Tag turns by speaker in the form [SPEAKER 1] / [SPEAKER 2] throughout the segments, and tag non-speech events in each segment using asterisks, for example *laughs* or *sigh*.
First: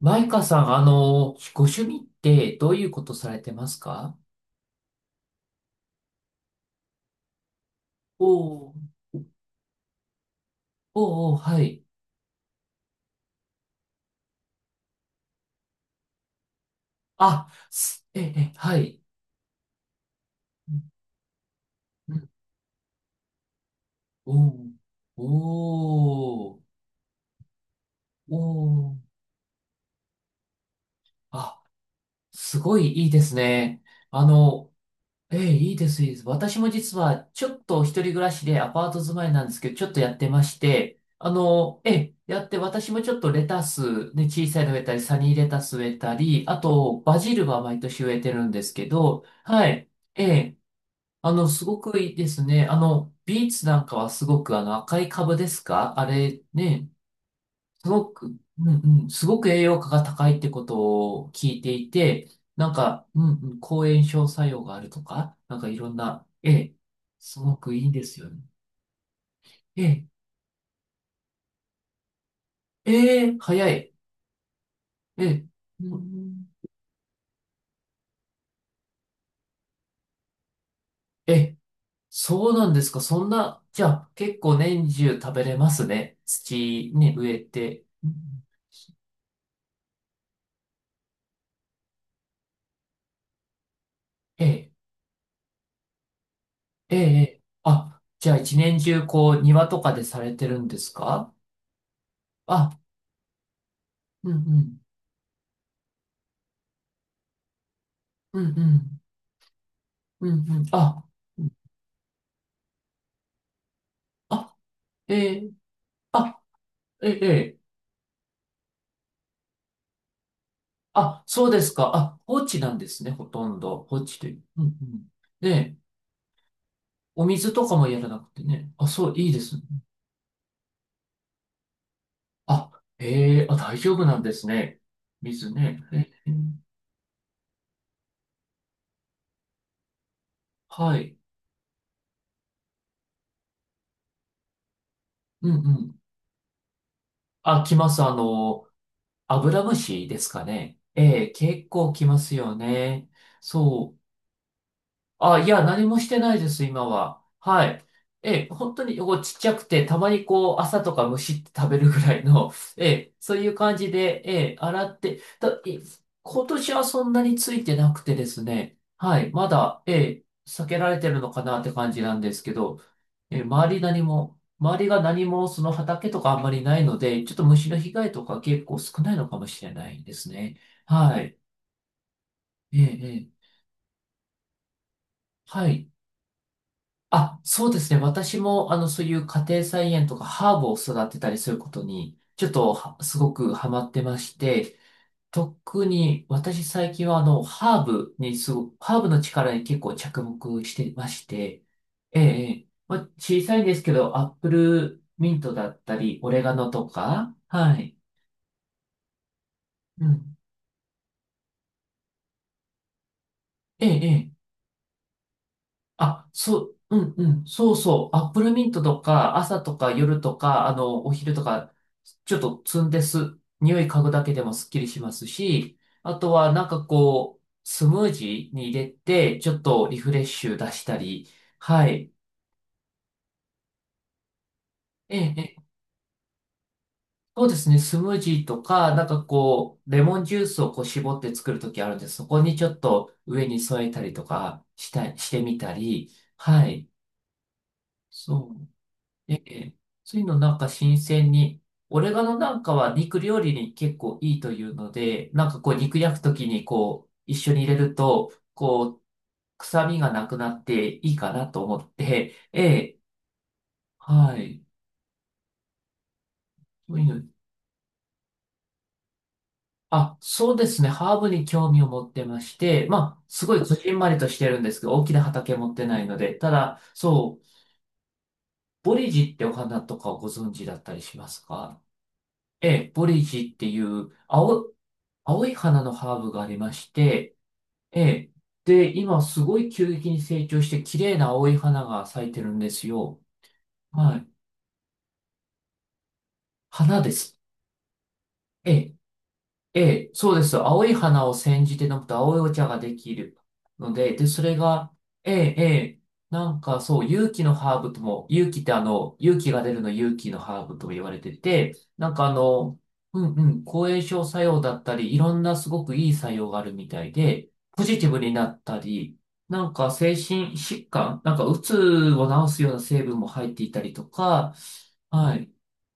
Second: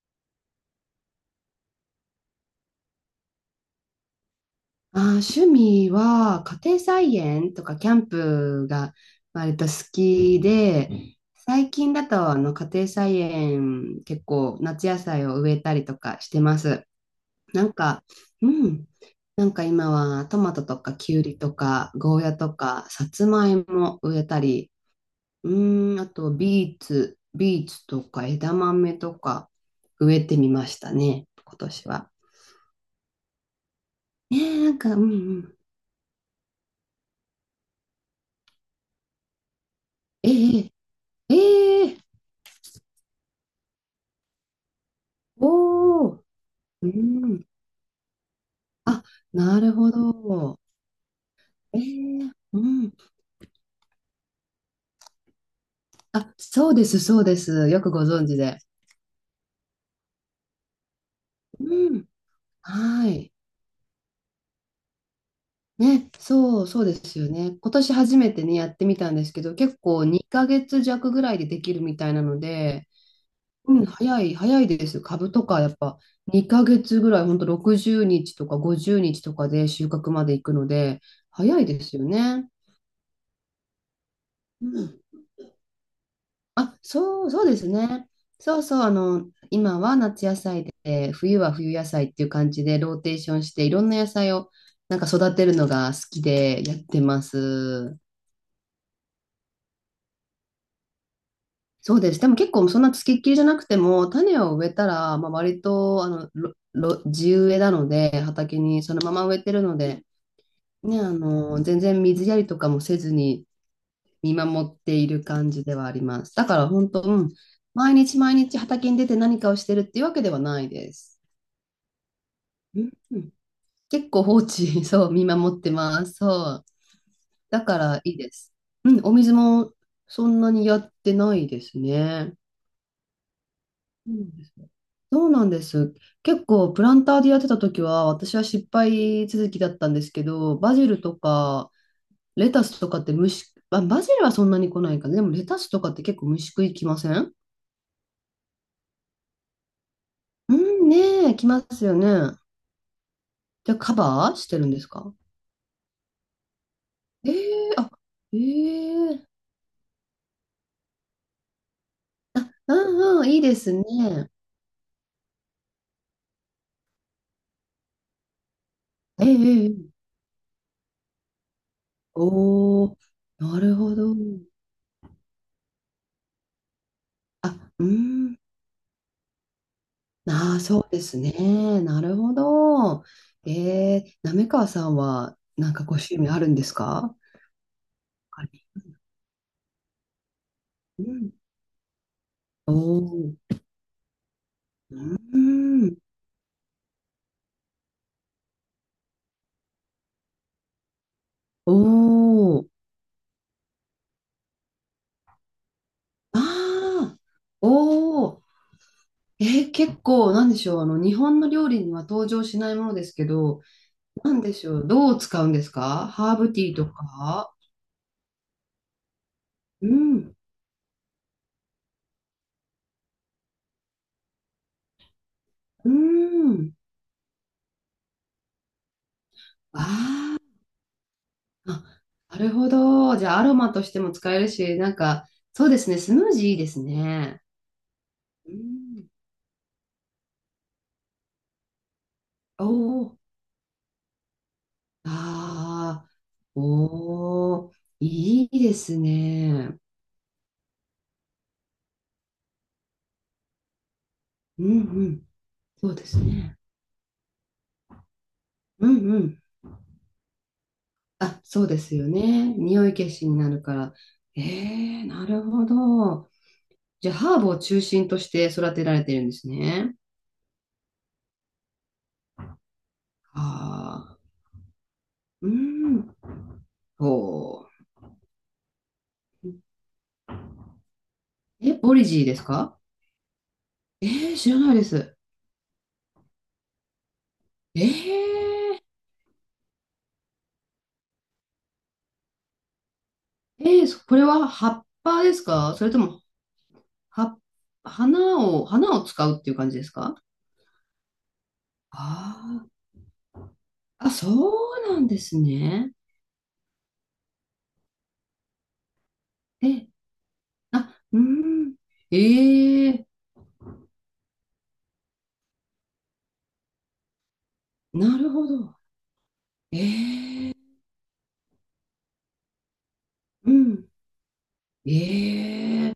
[SPEAKER 1] マイカさん、ご趣味ってどういうことされてますか？
[SPEAKER 2] 趣味は家庭菜園とかキャン
[SPEAKER 1] お
[SPEAKER 2] プ
[SPEAKER 1] ー。
[SPEAKER 2] が割と好きで、う
[SPEAKER 1] お
[SPEAKER 2] ん。
[SPEAKER 1] ー、おー、は
[SPEAKER 2] 最
[SPEAKER 1] い。
[SPEAKER 2] 近だと家庭菜園、結構夏野菜を植えたりとかしてます。
[SPEAKER 1] あ、
[SPEAKER 2] なんか、
[SPEAKER 1] すえ、
[SPEAKER 2] う
[SPEAKER 1] え、は
[SPEAKER 2] ん、
[SPEAKER 1] い。
[SPEAKER 2] なんか今はトマト
[SPEAKER 1] う
[SPEAKER 2] と
[SPEAKER 1] ん
[SPEAKER 2] かキュウリとか
[SPEAKER 1] う
[SPEAKER 2] ゴー
[SPEAKER 1] ん。
[SPEAKER 2] ヤとかさつまいも植え
[SPEAKER 1] お
[SPEAKER 2] たり、
[SPEAKER 1] ー、
[SPEAKER 2] うん、あと
[SPEAKER 1] お
[SPEAKER 2] ビ
[SPEAKER 1] ー、
[SPEAKER 2] ーツ、とか
[SPEAKER 1] お
[SPEAKER 2] 枝豆
[SPEAKER 1] ー。
[SPEAKER 2] とか植えてみましたね、今
[SPEAKER 1] あ、
[SPEAKER 2] 年は。
[SPEAKER 1] すごいいいですね。あ
[SPEAKER 2] ねえ、な
[SPEAKER 1] の、
[SPEAKER 2] んか、うんう
[SPEAKER 1] ええ、
[SPEAKER 2] ん。
[SPEAKER 1] いいです、いいです。私も実は、ちょっと一人暮らしでアパート住まいなんですけど、ちょっとやってまし
[SPEAKER 2] え
[SPEAKER 1] て、
[SPEAKER 2] え
[SPEAKER 1] え
[SPEAKER 2] え
[SPEAKER 1] え、
[SPEAKER 2] え
[SPEAKER 1] やって、私もちょっとレタス、ね、小さいの植えたり、サニーレタス植え
[SPEAKER 2] お
[SPEAKER 1] た
[SPEAKER 2] お、
[SPEAKER 1] り、あ
[SPEAKER 2] う
[SPEAKER 1] と、バジ
[SPEAKER 2] ん。
[SPEAKER 1] ルは毎年植えてるんですけ
[SPEAKER 2] あ、
[SPEAKER 1] ど、
[SPEAKER 2] な
[SPEAKER 1] は
[SPEAKER 2] る
[SPEAKER 1] い。
[SPEAKER 2] ほ
[SPEAKER 1] ええ、
[SPEAKER 2] ど。
[SPEAKER 1] す
[SPEAKER 2] え
[SPEAKER 1] ごくいいで
[SPEAKER 2] え、
[SPEAKER 1] す
[SPEAKER 2] う
[SPEAKER 1] ね。
[SPEAKER 2] ん。
[SPEAKER 1] ビーツなんかはすごく、赤い株ですかあ
[SPEAKER 2] あ、
[SPEAKER 1] れ、
[SPEAKER 2] そうで
[SPEAKER 1] ね。
[SPEAKER 2] す、そうです。よ
[SPEAKER 1] す
[SPEAKER 2] くご
[SPEAKER 1] ごく、
[SPEAKER 2] 存知で。
[SPEAKER 1] うんうん、すごく栄養価が高いってことを聞いてい
[SPEAKER 2] うん。
[SPEAKER 1] て、なんか、
[SPEAKER 2] は
[SPEAKER 1] う
[SPEAKER 2] い。
[SPEAKER 1] んうん、抗炎症作用があるとか、なんかいろん
[SPEAKER 2] ね、
[SPEAKER 1] な、え
[SPEAKER 2] そう、
[SPEAKER 1] え、
[SPEAKER 2] そうですよ
[SPEAKER 1] す
[SPEAKER 2] ね。
[SPEAKER 1] ご
[SPEAKER 2] 今
[SPEAKER 1] くいいん
[SPEAKER 2] 年
[SPEAKER 1] で
[SPEAKER 2] 初
[SPEAKER 1] すよ
[SPEAKER 2] め
[SPEAKER 1] ね。
[SPEAKER 2] てね、やってみたんですけど、結
[SPEAKER 1] え
[SPEAKER 2] 構
[SPEAKER 1] え、
[SPEAKER 2] 2ヶ月弱ぐらいでできるみたいなので、
[SPEAKER 1] ええ、早
[SPEAKER 2] うん、
[SPEAKER 1] い。
[SPEAKER 2] 早いですよ。
[SPEAKER 1] え
[SPEAKER 2] 株と
[SPEAKER 1] え、
[SPEAKER 2] か、やっ
[SPEAKER 1] うんう
[SPEAKER 2] ぱ
[SPEAKER 1] ん。
[SPEAKER 2] 2ヶ月ぐらい、ほんと60日とか50日とかで収穫まで行くので、
[SPEAKER 1] ええ、
[SPEAKER 2] 早いですよね。
[SPEAKER 1] そうなんですか。そんな、じゃあ結構
[SPEAKER 2] う
[SPEAKER 1] 年
[SPEAKER 2] ん。
[SPEAKER 1] 中食べれますね。
[SPEAKER 2] あ、
[SPEAKER 1] 土に
[SPEAKER 2] そう、
[SPEAKER 1] 植え
[SPEAKER 2] そうです
[SPEAKER 1] て。う
[SPEAKER 2] ね。
[SPEAKER 1] んうん。
[SPEAKER 2] 今は夏野菜で、冬は冬野菜っていう感じでローテーションして、いろんな野菜
[SPEAKER 1] え
[SPEAKER 2] を
[SPEAKER 1] え、
[SPEAKER 2] 育てるのが好きでやっ
[SPEAKER 1] ええ、
[SPEAKER 2] て
[SPEAKER 1] え
[SPEAKER 2] ま
[SPEAKER 1] え、
[SPEAKER 2] す。
[SPEAKER 1] あ、じゃあ一年中こう庭とかでされてるんですか？
[SPEAKER 2] そうです。でも結構
[SPEAKER 1] あ、
[SPEAKER 2] そんなつきっきりじゃなくても、
[SPEAKER 1] うんう
[SPEAKER 2] 種を植え
[SPEAKER 1] ん、
[SPEAKER 2] たら、まあ、割とあのろろ地植えなので、
[SPEAKER 1] うんう
[SPEAKER 2] 畑にそ
[SPEAKER 1] ん。
[SPEAKER 2] のまま植えてるので、
[SPEAKER 1] うん、うん。
[SPEAKER 2] ね、
[SPEAKER 1] あ、うん。
[SPEAKER 2] 全然水やりとかもせずに、見
[SPEAKER 1] あ、
[SPEAKER 2] 守ってい
[SPEAKER 1] え
[SPEAKER 2] る感
[SPEAKER 1] ー、
[SPEAKER 2] じではあります。
[SPEAKER 1] あ、
[SPEAKER 2] だから本当、
[SPEAKER 1] えー、
[SPEAKER 2] うん、
[SPEAKER 1] えー。
[SPEAKER 2] 毎日毎日畑に出て何かをしてるっていうわけではないです。
[SPEAKER 1] あ、そうですか。あ、放置なん
[SPEAKER 2] う
[SPEAKER 1] で
[SPEAKER 2] ん
[SPEAKER 1] すね、
[SPEAKER 2] う
[SPEAKER 1] ほ
[SPEAKER 2] ん。
[SPEAKER 1] とんど。放
[SPEAKER 2] 結
[SPEAKER 1] 置
[SPEAKER 2] 構
[SPEAKER 1] とい
[SPEAKER 2] 放
[SPEAKER 1] う。うん、う
[SPEAKER 2] 置、*laughs* そ
[SPEAKER 1] ん。
[SPEAKER 2] う、見守って
[SPEAKER 1] で、
[SPEAKER 2] ます。そう。
[SPEAKER 1] お水
[SPEAKER 2] だ
[SPEAKER 1] とか
[SPEAKER 2] か
[SPEAKER 1] も
[SPEAKER 2] ら
[SPEAKER 1] やら
[SPEAKER 2] いい
[SPEAKER 1] なく
[SPEAKER 2] で
[SPEAKER 1] て
[SPEAKER 2] す。
[SPEAKER 1] ね。あ、
[SPEAKER 2] うん、
[SPEAKER 1] そ
[SPEAKER 2] お
[SPEAKER 1] う、いい
[SPEAKER 2] 水
[SPEAKER 1] ですね。
[SPEAKER 2] もそんなにやってないですね。
[SPEAKER 1] あ、ええ、あ、大丈夫
[SPEAKER 2] う
[SPEAKER 1] なん
[SPEAKER 2] ん、
[SPEAKER 1] ですね。
[SPEAKER 2] そうなん
[SPEAKER 1] 水
[SPEAKER 2] で
[SPEAKER 1] ね。
[SPEAKER 2] す。
[SPEAKER 1] え
[SPEAKER 2] 結
[SPEAKER 1] ー、
[SPEAKER 2] 構プランターでやってた時は私は失敗続きだったんですけど、バジ
[SPEAKER 1] は
[SPEAKER 2] ル
[SPEAKER 1] い。
[SPEAKER 2] とかレタスとかって虫、あ、バジルはそんなに来ないかな。でもレ
[SPEAKER 1] うん、う
[SPEAKER 2] タスとかっ
[SPEAKER 1] ん。
[SPEAKER 2] て結構虫食いきません？
[SPEAKER 1] あ、来ます。アブラムシですか
[SPEAKER 2] う
[SPEAKER 1] ね。
[SPEAKER 2] ん、
[SPEAKER 1] え
[SPEAKER 2] ね
[SPEAKER 1] え、
[SPEAKER 2] え、来ま
[SPEAKER 1] 結
[SPEAKER 2] す
[SPEAKER 1] 構
[SPEAKER 2] よ
[SPEAKER 1] 来ます
[SPEAKER 2] ね。
[SPEAKER 1] よね。
[SPEAKER 2] じゃあカ
[SPEAKER 1] そう。
[SPEAKER 2] バーしてるんですか？
[SPEAKER 1] あ、いや、何もしてないです、今は。
[SPEAKER 2] え
[SPEAKER 1] は
[SPEAKER 2] え、
[SPEAKER 1] い。
[SPEAKER 2] あ、え
[SPEAKER 1] ええ、本当にこう
[SPEAKER 2] え、
[SPEAKER 1] ちっちゃくて、たまにこう、朝とかむしって食べるぐらい
[SPEAKER 2] あ、
[SPEAKER 1] の、*laughs* え
[SPEAKER 2] う
[SPEAKER 1] え、
[SPEAKER 2] んうん、
[SPEAKER 1] そう
[SPEAKER 2] いい
[SPEAKER 1] い
[SPEAKER 2] で
[SPEAKER 1] う
[SPEAKER 2] す
[SPEAKER 1] 感
[SPEAKER 2] ね。
[SPEAKER 1] じで、ええ、洗って、だ、い。今年はそんなについてなくてですね、は
[SPEAKER 2] え
[SPEAKER 1] い、ま
[SPEAKER 2] え
[SPEAKER 1] だ、
[SPEAKER 2] ええ、
[SPEAKER 1] ええ、避けられてるのかなって感じなんですけど、
[SPEAKER 2] おおー、
[SPEAKER 1] ええ、
[SPEAKER 2] なる
[SPEAKER 1] 周り
[SPEAKER 2] ほ
[SPEAKER 1] 何
[SPEAKER 2] ど。
[SPEAKER 1] も、周りが何もその畑とかあんまりないので、ちょっと
[SPEAKER 2] あ、
[SPEAKER 1] 虫の
[SPEAKER 2] う
[SPEAKER 1] 被害と
[SPEAKER 2] ん、
[SPEAKER 1] か結構少ないのかもしれないです
[SPEAKER 2] あ
[SPEAKER 1] ね。
[SPEAKER 2] あ、そうです
[SPEAKER 1] はい。
[SPEAKER 2] ね。なるほ
[SPEAKER 1] ええ、
[SPEAKER 2] ど。
[SPEAKER 1] ええ、
[SPEAKER 2] ええー、滑川さんは、
[SPEAKER 1] はい。
[SPEAKER 2] ご趣味あるんですか？
[SPEAKER 1] あ、そうですね。私
[SPEAKER 2] 他に。
[SPEAKER 1] も、そういう家庭菜園とかハーブを
[SPEAKER 2] う
[SPEAKER 1] 育てた
[SPEAKER 2] ん。
[SPEAKER 1] りすることに、ちょっ
[SPEAKER 2] お
[SPEAKER 1] とは、すご
[SPEAKER 2] お
[SPEAKER 1] く
[SPEAKER 2] ー、
[SPEAKER 1] ハマってまして、
[SPEAKER 2] う
[SPEAKER 1] 特
[SPEAKER 2] ん、
[SPEAKER 1] に私最近は、ハーブにすご、ハーブの力に結構着目してまして、
[SPEAKER 2] お
[SPEAKER 1] ええ、え
[SPEAKER 2] お、
[SPEAKER 1] え、まあ、小さいんですけど、アップルミントだったり、オ
[SPEAKER 2] あ
[SPEAKER 1] レガノと
[SPEAKER 2] あ、
[SPEAKER 1] か、はい。
[SPEAKER 2] おお、えー結
[SPEAKER 1] う
[SPEAKER 2] 構、
[SPEAKER 1] ん。
[SPEAKER 2] なんでしょう、あの、日本の料理には登場しないものですけど、
[SPEAKER 1] ええ、
[SPEAKER 2] なん
[SPEAKER 1] え、
[SPEAKER 2] でしょう、どう使うんですか？
[SPEAKER 1] あ、
[SPEAKER 2] ハーブ
[SPEAKER 1] そ
[SPEAKER 2] ティ
[SPEAKER 1] う、
[SPEAKER 2] ーと
[SPEAKER 1] うんうん、
[SPEAKER 2] か。
[SPEAKER 1] そうそう、アップルミントとか、朝と
[SPEAKER 2] う
[SPEAKER 1] か夜と
[SPEAKER 2] ん、
[SPEAKER 1] か、お昼とか、ちょっと積んです。匂い嗅ぐだけでもスッキリしますし、
[SPEAKER 2] う
[SPEAKER 1] あとはなん
[SPEAKER 2] ん。
[SPEAKER 1] かこう、スムージーに入れて、ちょっとリフレッ
[SPEAKER 2] あ
[SPEAKER 1] シュ出したり、
[SPEAKER 2] ー、あ、
[SPEAKER 1] はい。
[SPEAKER 2] なるほど。じゃあ、アロマとしても使えるし、
[SPEAKER 1] ええ、ええ、
[SPEAKER 2] そうですね、スムージーいいですね。
[SPEAKER 1] そうですね、スムージー
[SPEAKER 2] う
[SPEAKER 1] とか、なん
[SPEAKER 2] ん。
[SPEAKER 1] かこう、レモンジュースをこう絞って作るときあるんです、そこにち
[SPEAKER 2] お
[SPEAKER 1] ょっと
[SPEAKER 2] ー、
[SPEAKER 1] 上に添えたりとかした、してみた
[SPEAKER 2] あ
[SPEAKER 1] り、
[SPEAKER 2] あ、
[SPEAKER 1] はい。
[SPEAKER 2] おー、い
[SPEAKER 1] そ
[SPEAKER 2] い
[SPEAKER 1] う。
[SPEAKER 2] です
[SPEAKER 1] ええ、
[SPEAKER 2] ね。
[SPEAKER 1] そういうのなんか新鮮に、オレガノなんかは肉料理に結構いいとい
[SPEAKER 2] う
[SPEAKER 1] う
[SPEAKER 2] ん
[SPEAKER 1] の
[SPEAKER 2] うん、
[SPEAKER 1] で、なんかこう
[SPEAKER 2] そう
[SPEAKER 1] 肉
[SPEAKER 2] です
[SPEAKER 1] 焼くとき
[SPEAKER 2] ね。
[SPEAKER 1] にこう一緒に入れると、
[SPEAKER 2] う
[SPEAKER 1] こう
[SPEAKER 2] んうん。
[SPEAKER 1] 臭みがなくなっていいか
[SPEAKER 2] あ、
[SPEAKER 1] な
[SPEAKER 2] そ
[SPEAKER 1] と
[SPEAKER 2] う
[SPEAKER 1] 思
[SPEAKER 2] で
[SPEAKER 1] っ
[SPEAKER 2] すよ
[SPEAKER 1] て、
[SPEAKER 2] ね。
[SPEAKER 1] え
[SPEAKER 2] 匂い
[SPEAKER 1] え、
[SPEAKER 2] 消しになるから。
[SPEAKER 1] は
[SPEAKER 2] え
[SPEAKER 1] い。
[SPEAKER 2] え、なるほど。
[SPEAKER 1] そういう
[SPEAKER 2] じゃあ、
[SPEAKER 1] の、
[SPEAKER 2] ハーブを中心として育てられてるんですね。
[SPEAKER 1] あ、そうですね。ハーブに興味を持ってまして、まあ、すごいこじんま
[SPEAKER 2] あ
[SPEAKER 1] り
[SPEAKER 2] あ、
[SPEAKER 1] としてるんですけど、大きな
[SPEAKER 2] う
[SPEAKER 1] 畑持ってない
[SPEAKER 2] ん。
[SPEAKER 1] ので、ただ、そう、
[SPEAKER 2] ほ
[SPEAKER 1] ボリジってお
[SPEAKER 2] う。
[SPEAKER 1] 花とかをご存知だったりします
[SPEAKER 2] え、
[SPEAKER 1] か？
[SPEAKER 2] ボリジーです
[SPEAKER 1] え
[SPEAKER 2] か？
[SPEAKER 1] え、ボリジっていう
[SPEAKER 2] ええ、知ら
[SPEAKER 1] 青、
[SPEAKER 2] ないです。
[SPEAKER 1] 青い花のハーブがありまして、
[SPEAKER 2] え
[SPEAKER 1] ええ、
[SPEAKER 2] え、
[SPEAKER 1] で、今すごい急激に成長して綺麗な青い花が咲いてるんですよ。
[SPEAKER 2] ええ、そこ
[SPEAKER 1] は
[SPEAKER 2] れ
[SPEAKER 1] い。
[SPEAKER 2] は葉っぱですか、それとも、
[SPEAKER 1] 花です。
[SPEAKER 2] は、
[SPEAKER 1] え
[SPEAKER 2] 花
[SPEAKER 1] え、
[SPEAKER 2] を使うっていう感じ
[SPEAKER 1] え
[SPEAKER 2] です
[SPEAKER 1] え、
[SPEAKER 2] か？
[SPEAKER 1] そうです。青い花を煎じて飲むと青いお
[SPEAKER 2] あ、
[SPEAKER 1] 茶ができるの
[SPEAKER 2] ああ、
[SPEAKER 1] で、で、
[SPEAKER 2] そ
[SPEAKER 1] それ
[SPEAKER 2] う
[SPEAKER 1] が、
[SPEAKER 2] なんで
[SPEAKER 1] え
[SPEAKER 2] す
[SPEAKER 1] え、え
[SPEAKER 2] ね。
[SPEAKER 1] え、なんかそう、勇気のハーブとも、勇気って勇気が出る
[SPEAKER 2] え、
[SPEAKER 1] の勇気のハーブとも
[SPEAKER 2] あ、
[SPEAKER 1] 言わ
[SPEAKER 2] う
[SPEAKER 1] れてて、
[SPEAKER 2] ん。
[SPEAKER 1] なんか
[SPEAKER 2] ええ、
[SPEAKER 1] うんうん、抗炎症作用だったり、いろんなすごくいい作用があるみたいで、ポジティ
[SPEAKER 2] な
[SPEAKER 1] ブ
[SPEAKER 2] る
[SPEAKER 1] にな
[SPEAKER 2] ほ
[SPEAKER 1] っ
[SPEAKER 2] ど。
[SPEAKER 1] たり、なんか精
[SPEAKER 2] え、
[SPEAKER 1] 神疾患、なんかうつを治すような成分も
[SPEAKER 2] う
[SPEAKER 1] 入っていた
[SPEAKER 2] ん。
[SPEAKER 1] りとか、はい。
[SPEAKER 2] ええ、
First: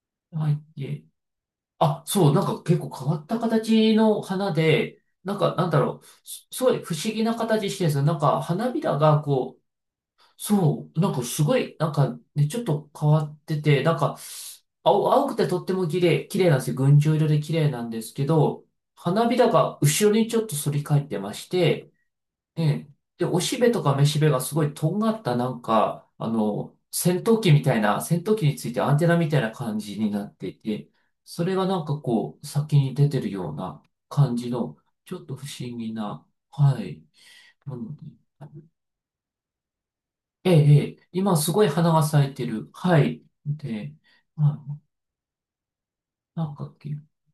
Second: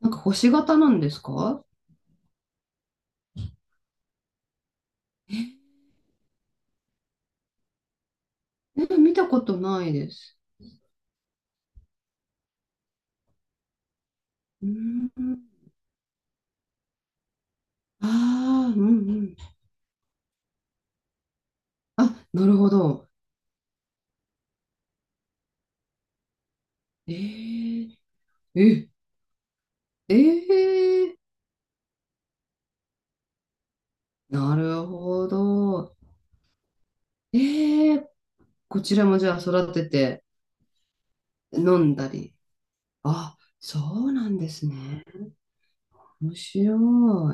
[SPEAKER 2] なんか
[SPEAKER 1] は
[SPEAKER 2] 星型なん
[SPEAKER 1] い。
[SPEAKER 2] ですか？
[SPEAKER 1] あ、そう、なんか結構変わった形の花で、なんか
[SPEAKER 2] え、
[SPEAKER 1] なんだろう、すすごい不思議な形してるんですよ。なんか花び
[SPEAKER 2] え、
[SPEAKER 1] ら
[SPEAKER 2] 見
[SPEAKER 1] が
[SPEAKER 2] たこと
[SPEAKER 1] こう、
[SPEAKER 2] ないです。
[SPEAKER 1] そう、なんかすごい、なんかね、ちょっと変わってて、なんか、
[SPEAKER 2] う
[SPEAKER 1] 青、青
[SPEAKER 2] ん。
[SPEAKER 1] くてとっても綺麗、綺麗なんですよ。群青色で綺麗なんですけど、
[SPEAKER 2] ああ、うんう
[SPEAKER 1] 花
[SPEAKER 2] ん。
[SPEAKER 1] びらが後ろにちょっと反り返ってまして、
[SPEAKER 2] あ、なる
[SPEAKER 1] え
[SPEAKER 2] ほ
[SPEAKER 1] え。
[SPEAKER 2] ど。
[SPEAKER 1] で、おしべとかめしべがすごいとんがったなんか、
[SPEAKER 2] え、
[SPEAKER 1] 戦闘機みたい
[SPEAKER 2] え
[SPEAKER 1] な、戦闘機について
[SPEAKER 2] え、
[SPEAKER 1] アンテナみたいな感じに
[SPEAKER 2] え
[SPEAKER 1] なって
[SPEAKER 2] え、
[SPEAKER 1] いて、それがなんかこう、先に出てるような感じ
[SPEAKER 2] な
[SPEAKER 1] の、
[SPEAKER 2] る
[SPEAKER 1] ちょっ
[SPEAKER 2] ほ
[SPEAKER 1] と不思議
[SPEAKER 2] ど。
[SPEAKER 1] な、はい。も
[SPEAKER 2] え
[SPEAKER 1] ので、
[SPEAKER 2] え、こちらもじゃあ育てて
[SPEAKER 1] ええ、ええ、今すごい
[SPEAKER 2] 飲
[SPEAKER 1] 花
[SPEAKER 2] ん
[SPEAKER 1] が
[SPEAKER 2] だ
[SPEAKER 1] 咲い
[SPEAKER 2] り。
[SPEAKER 1] てる。はい。
[SPEAKER 2] あ、そ
[SPEAKER 1] で、
[SPEAKER 2] うなんで
[SPEAKER 1] は
[SPEAKER 2] す
[SPEAKER 1] い。
[SPEAKER 2] ね。面
[SPEAKER 1] なん
[SPEAKER 2] 白
[SPEAKER 1] か、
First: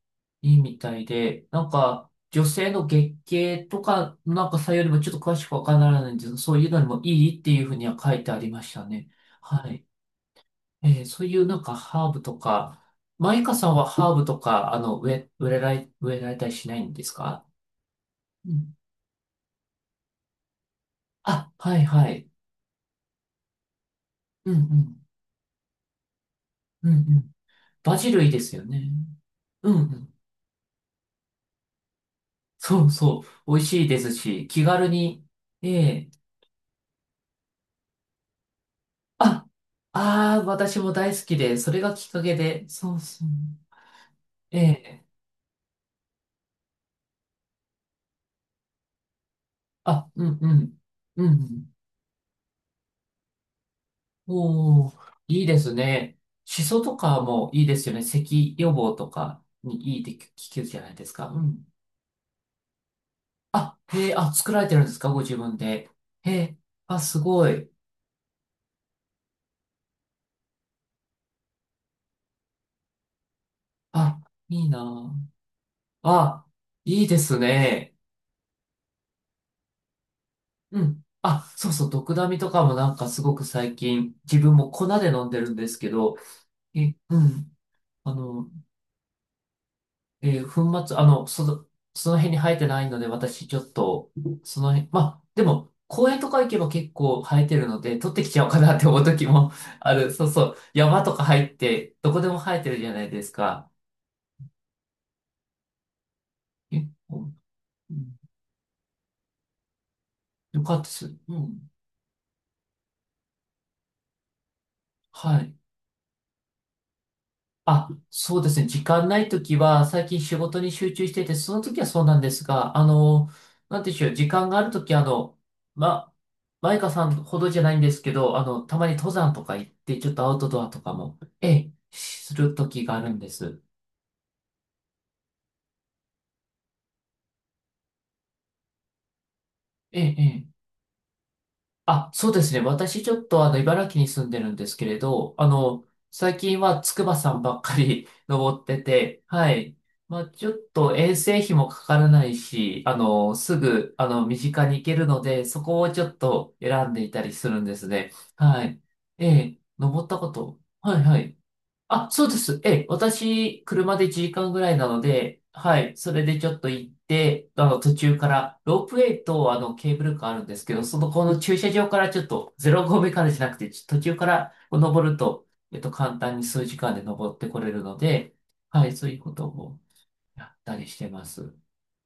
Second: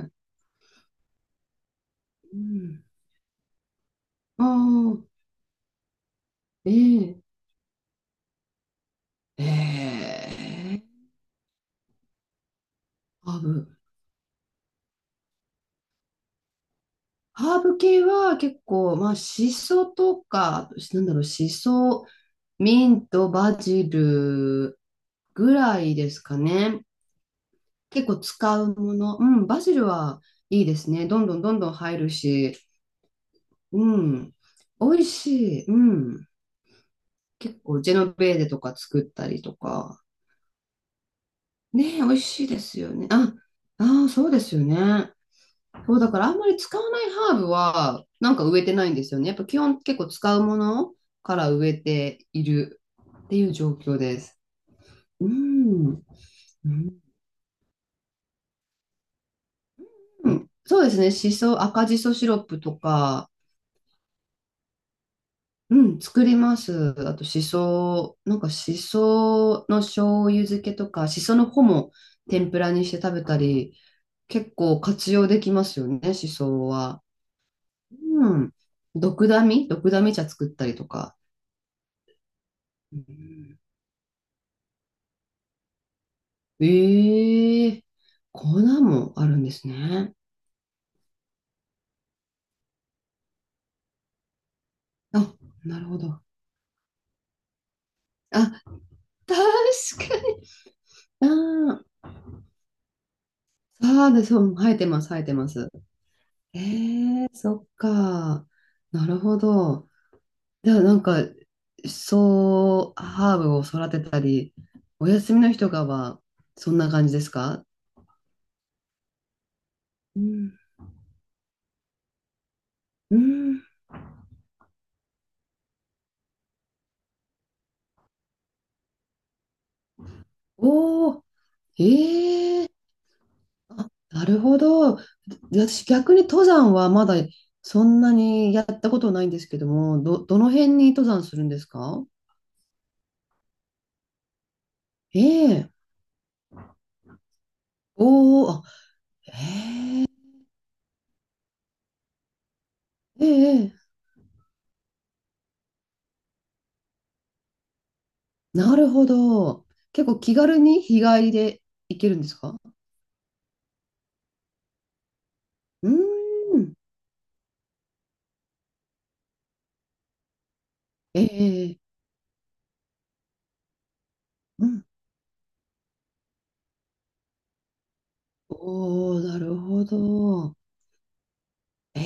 [SPEAKER 2] い。
[SPEAKER 1] いいみたいで、なんか、
[SPEAKER 2] う
[SPEAKER 1] 女性
[SPEAKER 2] ん。
[SPEAKER 1] の月経とかの
[SPEAKER 2] あ
[SPEAKER 1] なんかさよりもちょっ
[SPEAKER 2] あ、
[SPEAKER 1] と詳しくわからないんですけど、そういう
[SPEAKER 2] え
[SPEAKER 1] のにも
[SPEAKER 2] え
[SPEAKER 1] いいっていうふうには書いてありましたね。はい。
[SPEAKER 2] ええ。
[SPEAKER 1] そういうなんかハーブとか、
[SPEAKER 2] ハ
[SPEAKER 1] マ
[SPEAKER 2] ー
[SPEAKER 1] イカさん
[SPEAKER 2] ブ。
[SPEAKER 1] はハーブとか、植え、植えられ、植えられたりしないんですか？
[SPEAKER 2] ハーブ系は
[SPEAKER 1] う
[SPEAKER 2] 結
[SPEAKER 1] ん。
[SPEAKER 2] 構、まあ、シソとか、なんだろう、シ
[SPEAKER 1] あ、はい
[SPEAKER 2] ソ、
[SPEAKER 1] はい。
[SPEAKER 2] ミント、バジ
[SPEAKER 1] うんう
[SPEAKER 2] ル
[SPEAKER 1] ん。
[SPEAKER 2] ぐらいですかね。
[SPEAKER 1] うんうん。バ
[SPEAKER 2] 結
[SPEAKER 1] ジ
[SPEAKER 2] 構
[SPEAKER 1] ルいいです
[SPEAKER 2] 使
[SPEAKER 1] よ
[SPEAKER 2] う
[SPEAKER 1] ね。
[SPEAKER 2] もの。うん、バ
[SPEAKER 1] う
[SPEAKER 2] ジ
[SPEAKER 1] んう
[SPEAKER 2] ル
[SPEAKER 1] ん。
[SPEAKER 2] はいいですね。どんどん入るし、
[SPEAKER 1] そうそう。美味しい
[SPEAKER 2] う
[SPEAKER 1] です
[SPEAKER 2] ん、
[SPEAKER 1] し、気
[SPEAKER 2] 美
[SPEAKER 1] 軽
[SPEAKER 2] 味
[SPEAKER 1] に、
[SPEAKER 2] しい。う
[SPEAKER 1] ええ、
[SPEAKER 2] ん。結構、ジェノベーゼとか作ったり
[SPEAKER 1] あ、
[SPEAKER 2] とか。
[SPEAKER 1] ああ、私も大好きで、それが
[SPEAKER 2] ねえ、美
[SPEAKER 1] きっ
[SPEAKER 2] 味
[SPEAKER 1] かけ
[SPEAKER 2] しいで
[SPEAKER 1] で、
[SPEAKER 2] すよ
[SPEAKER 1] そう
[SPEAKER 2] ね。
[SPEAKER 1] そう。
[SPEAKER 2] あ、ああ、そうです
[SPEAKER 1] え
[SPEAKER 2] よ
[SPEAKER 1] え。
[SPEAKER 2] ね。そう、だからあんまり使わないハーブは、植えてないんですよね。やっぱ基本結構
[SPEAKER 1] あ、う
[SPEAKER 2] 使
[SPEAKER 1] ん
[SPEAKER 2] う
[SPEAKER 1] う
[SPEAKER 2] も
[SPEAKER 1] ん。
[SPEAKER 2] の
[SPEAKER 1] う
[SPEAKER 2] から植
[SPEAKER 1] ん。
[SPEAKER 2] えているっていう状況です。
[SPEAKER 1] おお、
[SPEAKER 2] う
[SPEAKER 1] いいです
[SPEAKER 2] ん。
[SPEAKER 1] ね。シ
[SPEAKER 2] う
[SPEAKER 1] ソ
[SPEAKER 2] ん。
[SPEAKER 1] とかもいいですよね。咳予防とかにいいって聞けるじゃ
[SPEAKER 2] そう
[SPEAKER 1] な
[SPEAKER 2] で
[SPEAKER 1] い
[SPEAKER 2] す
[SPEAKER 1] で
[SPEAKER 2] ね。
[SPEAKER 1] すか。
[SPEAKER 2] し
[SPEAKER 1] う
[SPEAKER 2] そ、
[SPEAKER 1] ん。
[SPEAKER 2] 赤じそシロップとか、
[SPEAKER 1] あ、へえ、あ、作られてるんですかご自分
[SPEAKER 2] う
[SPEAKER 1] で。
[SPEAKER 2] ん、作
[SPEAKER 1] へ
[SPEAKER 2] り
[SPEAKER 1] え、
[SPEAKER 2] ます。
[SPEAKER 1] あ、
[SPEAKER 2] あ
[SPEAKER 1] す
[SPEAKER 2] と、し
[SPEAKER 1] ごい。
[SPEAKER 2] そ、しその醤油漬けとか、しその穂も天ぷらにして食べたり、
[SPEAKER 1] あ、
[SPEAKER 2] 結
[SPEAKER 1] いい
[SPEAKER 2] 構活
[SPEAKER 1] な
[SPEAKER 2] 用できますよね、
[SPEAKER 1] あ。
[SPEAKER 2] し
[SPEAKER 1] あ、
[SPEAKER 2] そは。
[SPEAKER 1] いいですね。
[SPEAKER 2] うん。ドクダミ茶作ったり
[SPEAKER 1] う
[SPEAKER 2] と
[SPEAKER 1] ん。
[SPEAKER 2] か。
[SPEAKER 1] あ、そうそう、ドクダミとかもなん
[SPEAKER 2] う
[SPEAKER 1] かすごく
[SPEAKER 2] ん、
[SPEAKER 1] 最近、自分も粉で飲んでるんですけど、え、うん。
[SPEAKER 2] ええ、
[SPEAKER 1] あの、
[SPEAKER 2] 粉もあるんですね。
[SPEAKER 1] 粉末、その、その辺に生えてないので、私ちょっと、その辺、まあ、
[SPEAKER 2] あ、
[SPEAKER 1] でも、
[SPEAKER 2] なるほ
[SPEAKER 1] 公園
[SPEAKER 2] ど。
[SPEAKER 1] とか行けば結構生えてるので、取ってきちゃおう
[SPEAKER 2] あ、
[SPEAKER 1] かなって思う時も *laughs* あ
[SPEAKER 2] 確
[SPEAKER 1] る。
[SPEAKER 2] か
[SPEAKER 1] そうそう。山とか
[SPEAKER 2] に。
[SPEAKER 1] 入っ
[SPEAKER 2] あ
[SPEAKER 1] て、
[SPEAKER 2] あ、
[SPEAKER 1] どこでも生えてるじゃないですか。
[SPEAKER 2] そうです。生えてます。
[SPEAKER 1] え、
[SPEAKER 2] え、
[SPEAKER 1] う
[SPEAKER 2] そっ
[SPEAKER 1] ん。
[SPEAKER 2] か。なるほど。
[SPEAKER 1] よ
[SPEAKER 2] じ
[SPEAKER 1] か
[SPEAKER 2] ゃ
[SPEAKER 1] っ
[SPEAKER 2] あ、
[SPEAKER 1] たです。うん。
[SPEAKER 2] ハーブを育てたり、お休
[SPEAKER 1] は
[SPEAKER 2] みの
[SPEAKER 1] い。
[SPEAKER 2] 日とかは、そんな感じですか？
[SPEAKER 1] あ、そうですね。時間ないときは、最近
[SPEAKER 2] う
[SPEAKER 1] 仕事
[SPEAKER 2] ん。
[SPEAKER 1] に集中してて、その時はそうなんですが、
[SPEAKER 2] うん。
[SPEAKER 1] なんていうんでしょう、時間があるとき、ま、マイカさんほどじゃないんですけど、たまに登山とか行って、ちょっとアウトドアとかも、
[SPEAKER 2] お
[SPEAKER 1] ええ、する
[SPEAKER 2] ー、え
[SPEAKER 1] と
[SPEAKER 2] え、
[SPEAKER 1] きがあるんです。
[SPEAKER 2] あ、なるほど。私、逆に登山はまだそんなにやったことないんですけど
[SPEAKER 1] え
[SPEAKER 2] も、
[SPEAKER 1] え、え
[SPEAKER 2] どの
[SPEAKER 1] え。
[SPEAKER 2] 辺に登山するんですか？
[SPEAKER 1] あ、そうですね。私ちょっと茨城に住んでるんですけれ
[SPEAKER 2] え
[SPEAKER 1] ど、
[SPEAKER 2] え。
[SPEAKER 1] 最近は筑波山ばっかり *laughs*
[SPEAKER 2] おお、
[SPEAKER 1] 登
[SPEAKER 2] あ、
[SPEAKER 1] ってて、はい。まあ、ちょっと遠征費もかからないし、
[SPEAKER 2] ええ、
[SPEAKER 1] す
[SPEAKER 2] ええ、
[SPEAKER 1] ぐ、身近に行けるので、そこをちょっと選んでいたりするんですね。は
[SPEAKER 2] な
[SPEAKER 1] い。
[SPEAKER 2] るほ
[SPEAKER 1] ええ、
[SPEAKER 2] ど。
[SPEAKER 1] 登っ
[SPEAKER 2] 結
[SPEAKER 1] た
[SPEAKER 2] 構
[SPEAKER 1] こ
[SPEAKER 2] 気軽
[SPEAKER 1] と。
[SPEAKER 2] に
[SPEAKER 1] は
[SPEAKER 2] 日
[SPEAKER 1] いは
[SPEAKER 2] 帰り
[SPEAKER 1] い。
[SPEAKER 2] で行け
[SPEAKER 1] あ、
[SPEAKER 2] るん
[SPEAKER 1] そう
[SPEAKER 2] です
[SPEAKER 1] で
[SPEAKER 2] か？
[SPEAKER 1] す。ええ、私、車で1時間ぐらいなので、は
[SPEAKER 2] う
[SPEAKER 1] い、それでちょ
[SPEAKER 2] ー
[SPEAKER 1] っと
[SPEAKER 2] ん。
[SPEAKER 1] 行って、途中から、ロープウェイと、ケーブルカーあるんですけど、その、
[SPEAKER 2] え
[SPEAKER 1] この駐車
[SPEAKER 2] え、
[SPEAKER 1] 場からちょっと、0合目からじゃなくて、ち途中から
[SPEAKER 2] う
[SPEAKER 1] こう
[SPEAKER 2] ん。
[SPEAKER 1] 登ると、簡単に数時間で登ってこれるので、はい、そ
[SPEAKER 2] お
[SPEAKER 1] う
[SPEAKER 2] お、
[SPEAKER 1] いうこ
[SPEAKER 2] な
[SPEAKER 1] と
[SPEAKER 2] る
[SPEAKER 1] を
[SPEAKER 2] ほ
[SPEAKER 1] や
[SPEAKER 2] ど。
[SPEAKER 1] ったりしてます。
[SPEAKER 2] え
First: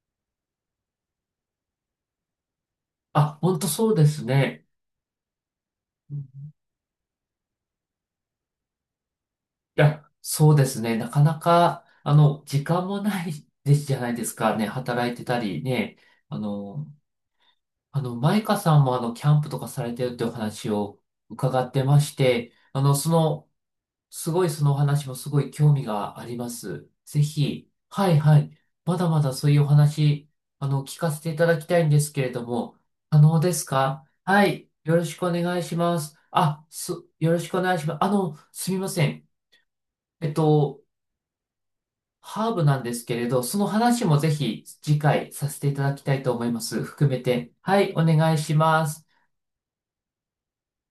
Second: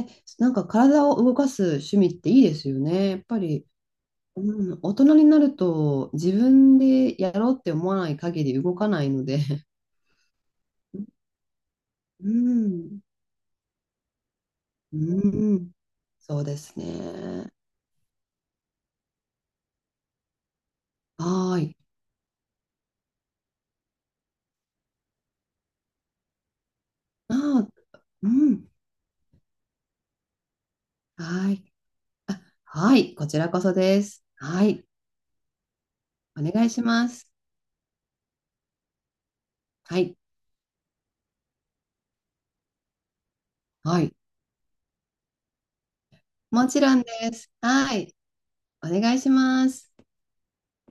[SPEAKER 2] え、体を動かす趣味っていいですよね。やっ
[SPEAKER 1] あ、
[SPEAKER 2] ぱ
[SPEAKER 1] 本当
[SPEAKER 2] り、
[SPEAKER 1] そうですね。
[SPEAKER 2] うん、大人になると
[SPEAKER 1] うん。
[SPEAKER 2] 自分でやろうって思わない限り動かないので、
[SPEAKER 1] いや、そうですね。なか
[SPEAKER 2] *laughs*
[SPEAKER 1] なか、
[SPEAKER 2] う
[SPEAKER 1] 時間も
[SPEAKER 2] ん、
[SPEAKER 1] ないですじゃないですかね。
[SPEAKER 2] う
[SPEAKER 1] 働いてたり
[SPEAKER 2] ん、
[SPEAKER 1] ね。あ
[SPEAKER 2] そうです
[SPEAKER 1] の、
[SPEAKER 2] ね。
[SPEAKER 1] マイカさんもキャンプとかされてるってお話を
[SPEAKER 2] はー
[SPEAKER 1] 伺っ
[SPEAKER 2] い。
[SPEAKER 1] てまして、その、すごいそのお話もすごい興味があります。ぜ
[SPEAKER 2] あ
[SPEAKER 1] ひ、
[SPEAKER 2] ー、
[SPEAKER 1] はい
[SPEAKER 2] う
[SPEAKER 1] はい。
[SPEAKER 2] ん、
[SPEAKER 1] まだまだそういうお話、聞かせ
[SPEAKER 2] は
[SPEAKER 1] ていた
[SPEAKER 2] ー
[SPEAKER 1] だき
[SPEAKER 2] い。
[SPEAKER 1] たいんですけれ
[SPEAKER 2] あ、
[SPEAKER 1] ども、
[SPEAKER 2] はい、
[SPEAKER 1] 可
[SPEAKER 2] こち
[SPEAKER 1] 能
[SPEAKER 2] ら
[SPEAKER 1] で
[SPEAKER 2] こ
[SPEAKER 1] す
[SPEAKER 2] そで
[SPEAKER 1] か？
[SPEAKER 2] す。
[SPEAKER 1] は
[SPEAKER 2] は
[SPEAKER 1] い。
[SPEAKER 2] い、
[SPEAKER 1] よろしくお願いします。
[SPEAKER 2] お願
[SPEAKER 1] あ、
[SPEAKER 2] いし
[SPEAKER 1] す、
[SPEAKER 2] ます。
[SPEAKER 1] よろしくお願いします。すみません。
[SPEAKER 2] はい、
[SPEAKER 1] えっと、ハーブなんですけれど、その
[SPEAKER 2] は
[SPEAKER 1] 話
[SPEAKER 2] い、
[SPEAKER 1] もぜひ次回させていただきたいと思いま
[SPEAKER 2] もち
[SPEAKER 1] す。
[SPEAKER 2] ろん
[SPEAKER 1] 含
[SPEAKER 2] で
[SPEAKER 1] め
[SPEAKER 2] す。
[SPEAKER 1] て。はい、
[SPEAKER 2] は
[SPEAKER 1] お
[SPEAKER 2] い、
[SPEAKER 1] 願いしま
[SPEAKER 2] お
[SPEAKER 1] す。
[SPEAKER 2] 願いします。